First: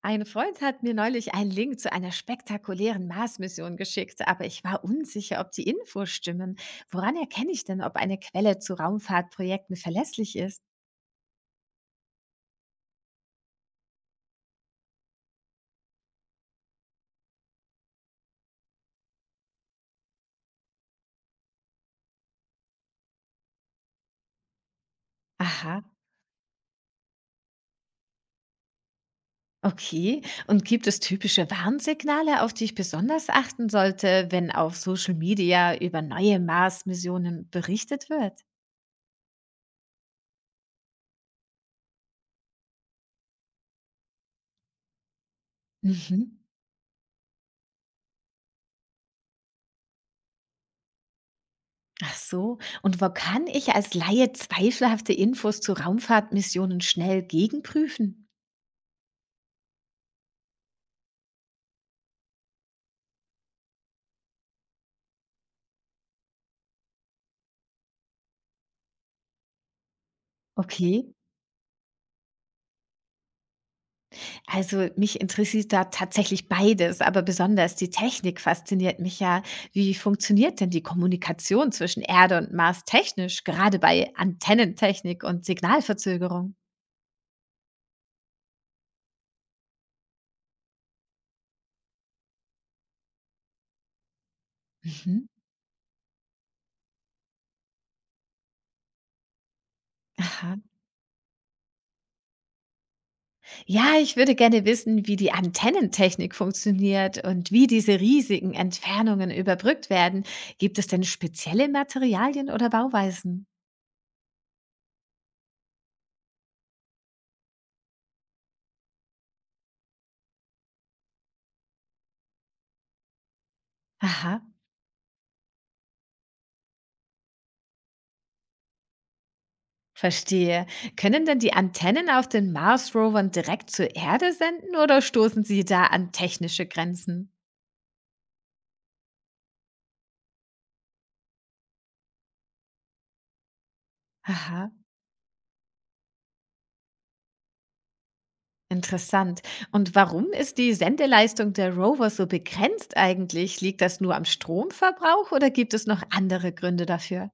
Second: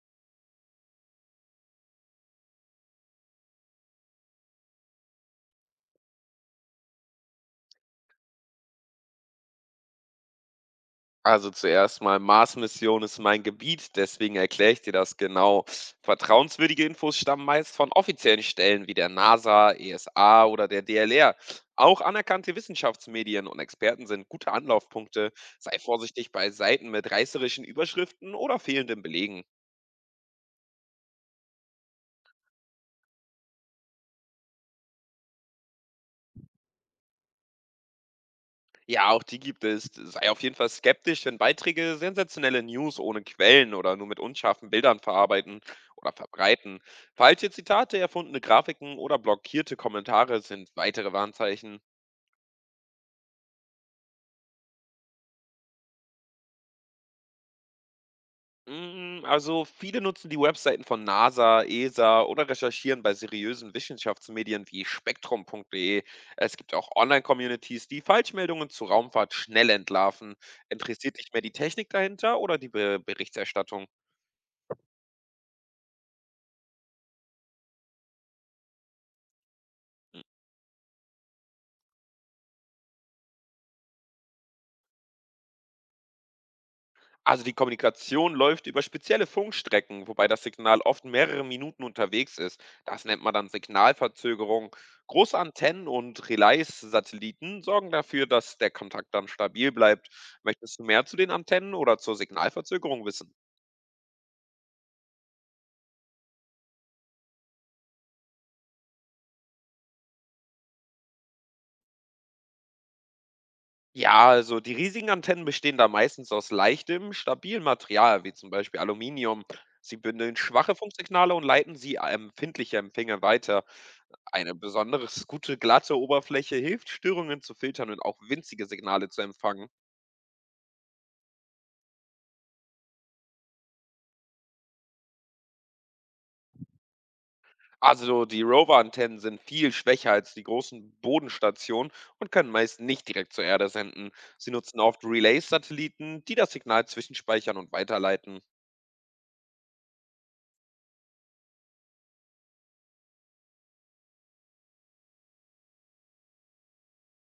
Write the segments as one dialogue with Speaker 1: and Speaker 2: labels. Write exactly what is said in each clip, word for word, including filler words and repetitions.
Speaker 1: Ein Freund hat mir neulich einen Link zu einer spektakulären Mars-Mission geschickt, aber ich war unsicher, ob die Infos stimmen. Woran erkenne ich denn, ob eine Quelle zu Raumfahrtprojekten verlässlich ist?
Speaker 2: Also zuerst mal, Mars-Mission ist mein Gebiet, deswegen erkläre ich dir das genau. Vertrauenswürdige Infos stammen meist von offiziellen Stellen wie der NASA, ESA oder der D L R. Auch anerkannte Wissenschaftsmedien und Experten sind gute Anlaufpunkte. Sei
Speaker 1: Aha,
Speaker 2: vorsichtig bei Seiten mit reißerischen Überschriften oder fehlenden Belegen.
Speaker 1: okay. Und gibt es typische Warnsignale, auf die ich besonders achten sollte, wenn auf Social Media über neue Mars-Missionen berichtet wird?
Speaker 2: Ja, auch die gibt es. Sei auf jeden Fall skeptisch, wenn Beiträge sensationelle News ohne Quellen oder nur mit unscharfen Bildern verarbeiten oder
Speaker 1: Mhm.
Speaker 2: verbreiten. Falsche Zitate, erfundene Grafiken oder blockierte Kommentare sind weitere Warnzeichen.
Speaker 1: Ach so. Und wo kann ich als Laie zweifelhafte Infos zu Raumfahrtmissionen schnell gegenprüfen?
Speaker 2: Mm, Also viele nutzen die Webseiten von NASA, ESA oder recherchieren bei seriösen Wissenschaftsmedien wie spektrum.de. Es gibt auch Online-Communities, die Falschmeldungen zur Raumfahrt schnell entlarven.
Speaker 1: Okay.
Speaker 2: Interessiert dich mehr die Technik dahinter oder die Be Berichterstattung?
Speaker 1: Also mich interessiert da tatsächlich beides, aber besonders die Technik fasziniert mich ja. Wie funktioniert denn die Kommunikation zwischen Erde und Mars technisch, gerade bei Antennentechnik und Signalverzögerung?
Speaker 2: Also die Kommunikation läuft über spezielle Funkstrecken, wobei das Signal oft mehrere Minuten unterwegs ist. Das nennt man dann Signalverzögerung.
Speaker 1: Mhm.
Speaker 2: Große Antennen und Relais-Satelliten sorgen dafür, dass der Kontakt dann stabil bleibt.
Speaker 1: Aha.
Speaker 2: Möchtest du mehr zu den Antennen oder zur Signalverzögerung wissen?
Speaker 1: Ja, ich würde gerne wissen, wie die Antennentechnik funktioniert und wie diese riesigen Entfernungen überbrückt werden. Gibt es denn spezielle Materialien oder Bauweisen?
Speaker 2: Ja, also die riesigen Antennen bestehen da meistens aus leichtem, stabilem Material, wie zum Beispiel Aluminium. Sie bündeln schwache Funksignale und leiten sie an empfindliche Empfänger weiter.
Speaker 1: Aha.
Speaker 2: Eine besonders gute, glatte Oberfläche hilft, Störungen zu filtern und auch winzige Signale zu empfangen.
Speaker 1: Verstehe. Können denn die Antennen auf den Mars-Rovern direkt zur Erde senden oder stoßen sie da an technische Grenzen?
Speaker 2: Also die Rover-Antennen sind viel schwächer als die großen Bodenstationen und können meist nicht direkt zur Erde senden. Sie
Speaker 1: Aha,
Speaker 2: nutzen oft Relay-Satelliten, die das Signal zwischenspeichern und weiterleiten.
Speaker 1: interessant. Und warum ist die Sendeleistung der Rover so begrenzt eigentlich? Liegt das nur am Stromverbrauch oder gibt es noch andere Gründe dafür?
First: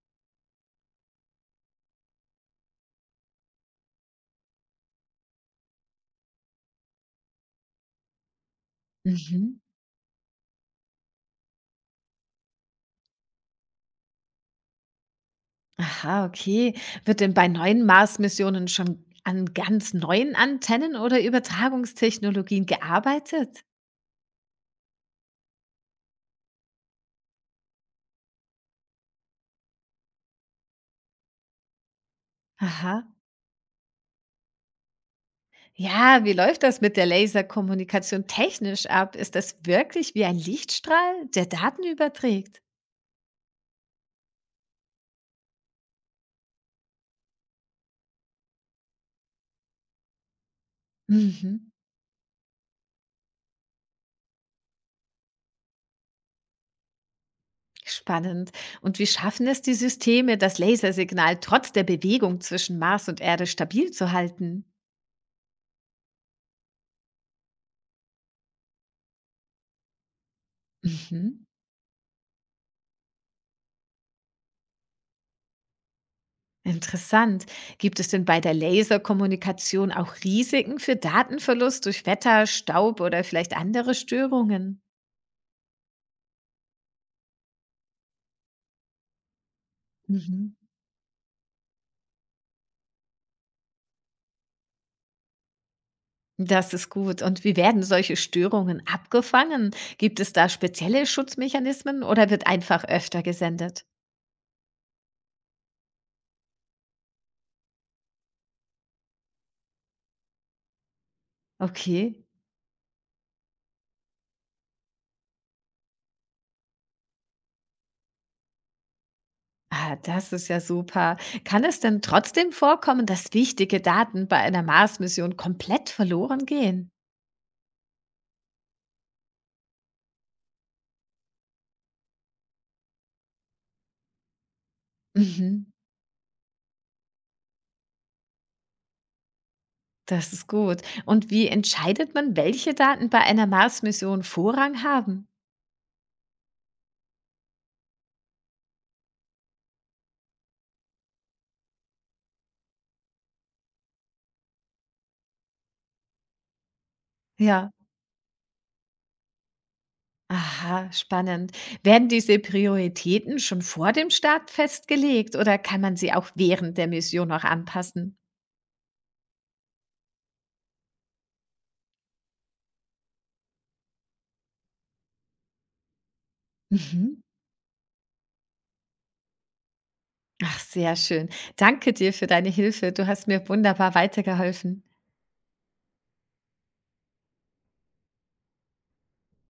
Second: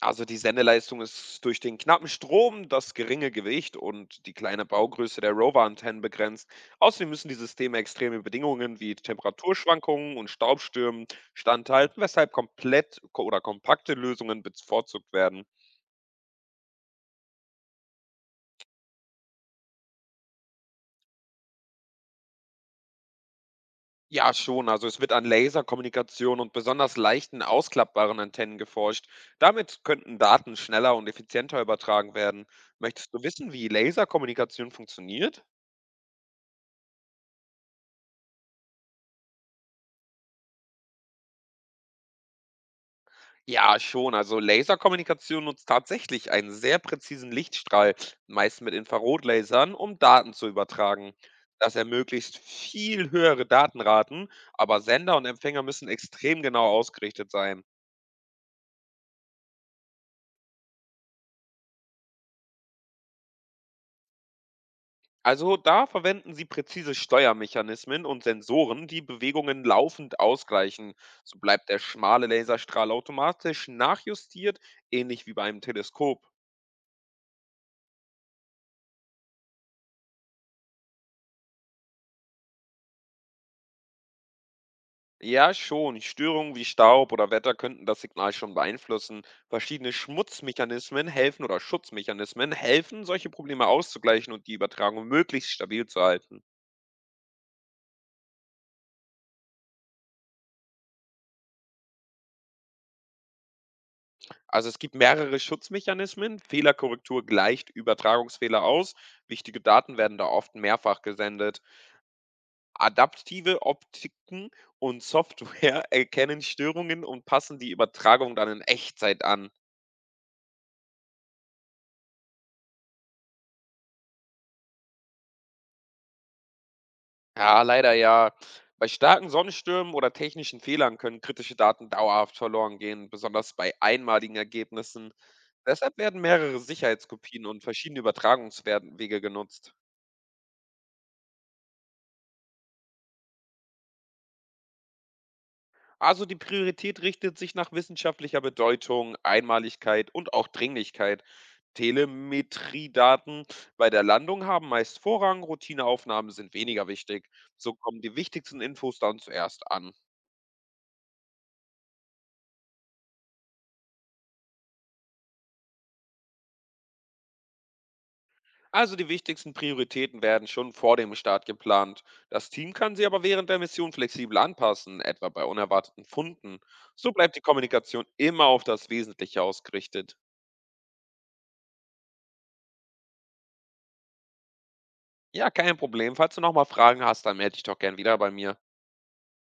Speaker 2: Also, die Sendeleistung ist durch den knappen Strom, das geringe Gewicht und die kleine Baugröße der Rover-Antennen begrenzt. Außerdem müssen die Systeme extreme Bedingungen wie
Speaker 1: Mhm.
Speaker 2: Temperaturschwankungen und Staubstürmen standhalten, weshalb komplett ko- oder kompakte Lösungen bevorzugt werden.
Speaker 1: Aha, okay. Wird denn bei neuen Mars-Missionen schon an ganz neuen Antennen oder Übertragungstechnologien gearbeitet?
Speaker 2: Ja, schon. Also es wird an Laserkommunikation und besonders leichten, ausklappbaren Antennen geforscht. Damit könnten Daten schneller und effizienter übertragen werden.
Speaker 1: Aha.
Speaker 2: Möchtest du wissen, wie Laserkommunikation funktioniert?
Speaker 1: Ja, wie läuft das mit der Laserkommunikation technisch ab? Ist das wirklich wie ein Lichtstrahl, der Daten überträgt?
Speaker 2: Ja, schon. Also Laserkommunikation nutzt tatsächlich einen sehr präzisen Lichtstrahl, meist mit Infrarotlasern, um Daten zu übertragen.
Speaker 1: Mhm.
Speaker 2: Das ermöglicht viel höhere Datenraten, aber Sender und Empfänger müssen extrem genau ausgerichtet sein.
Speaker 1: Spannend. Und wie schaffen es die Systeme, das Lasersignal trotz der Bewegung zwischen Mars und Erde stabil zu halten?
Speaker 2: Also da verwenden sie präzise Steuermechanismen und Sensoren, die Bewegungen laufend ausgleichen. So
Speaker 1: Mhm.
Speaker 2: bleibt der schmale Laserstrahl automatisch nachjustiert, ähnlich wie bei einem Teleskop.
Speaker 1: Interessant. Gibt es denn bei der Laserkommunikation auch Risiken für Datenverlust durch Wetter, Staub oder vielleicht andere Störungen?
Speaker 2: Ja, schon. Störungen wie Staub oder Wetter könnten das Signal schon beeinflussen. Verschiedene
Speaker 1: Mhm.
Speaker 2: Schmutzmechanismen helfen oder Schutzmechanismen helfen, solche Probleme auszugleichen und die Übertragung möglichst stabil zu halten.
Speaker 1: Das ist gut. Und wie werden solche Störungen abgefangen? Gibt es da spezielle Schutzmechanismen oder wird einfach öfter gesendet?
Speaker 2: Also es gibt mehrere Schutzmechanismen. Fehlerkorrektur gleicht Übertragungsfehler aus. Wichtige Daten werden da oft mehrfach gesendet.
Speaker 1: Okay.
Speaker 2: Adaptive Optiken und Software erkennen Störungen und passen die Übertragung dann in Echtzeit an.
Speaker 1: Ah, das ist ja super. Kann es denn trotzdem vorkommen, dass wichtige Daten bei einer Mars-Mission komplett verloren gehen?
Speaker 2: Ja, leider ja. Bei starken Sonnenstürmen oder technischen Fehlern können kritische Daten dauerhaft verloren gehen, besonders bei einmaligen Ergebnissen.
Speaker 1: Mhm.
Speaker 2: Deshalb werden mehrere Sicherheitskopien und verschiedene Übertragungswege genutzt.
Speaker 1: Das ist gut. Und wie entscheidet man, welche Daten bei einer Mars-Mission Vorrang haben?
Speaker 2: Also die Priorität richtet sich nach wissenschaftlicher Bedeutung, Einmaligkeit und auch Dringlichkeit. Telemetriedaten bei der Landung haben meist Vorrang, Routineaufnahmen sind weniger wichtig.
Speaker 1: Ja.
Speaker 2: So kommen die wichtigsten Infos dann zuerst an.
Speaker 1: Aha, spannend. Werden diese Prioritäten schon vor dem Start festgelegt oder kann man sie auch während der Mission noch anpassen?
Speaker 2: Also die wichtigsten Prioritäten werden schon vor dem Start geplant. Das Team kann sie aber während der Mission flexibel anpassen, etwa bei unerwarteten Funden. So
Speaker 1: Mhm.
Speaker 2: bleibt die Kommunikation immer auf das Wesentliche ausgerichtet.
Speaker 1: Ach, sehr schön. Danke dir für deine Hilfe. Du hast mir wunderbar weitergeholfen.
Speaker 2: Ja, kein Problem. Falls du nochmal Fragen hast, dann melde dich doch gern wieder bei mir.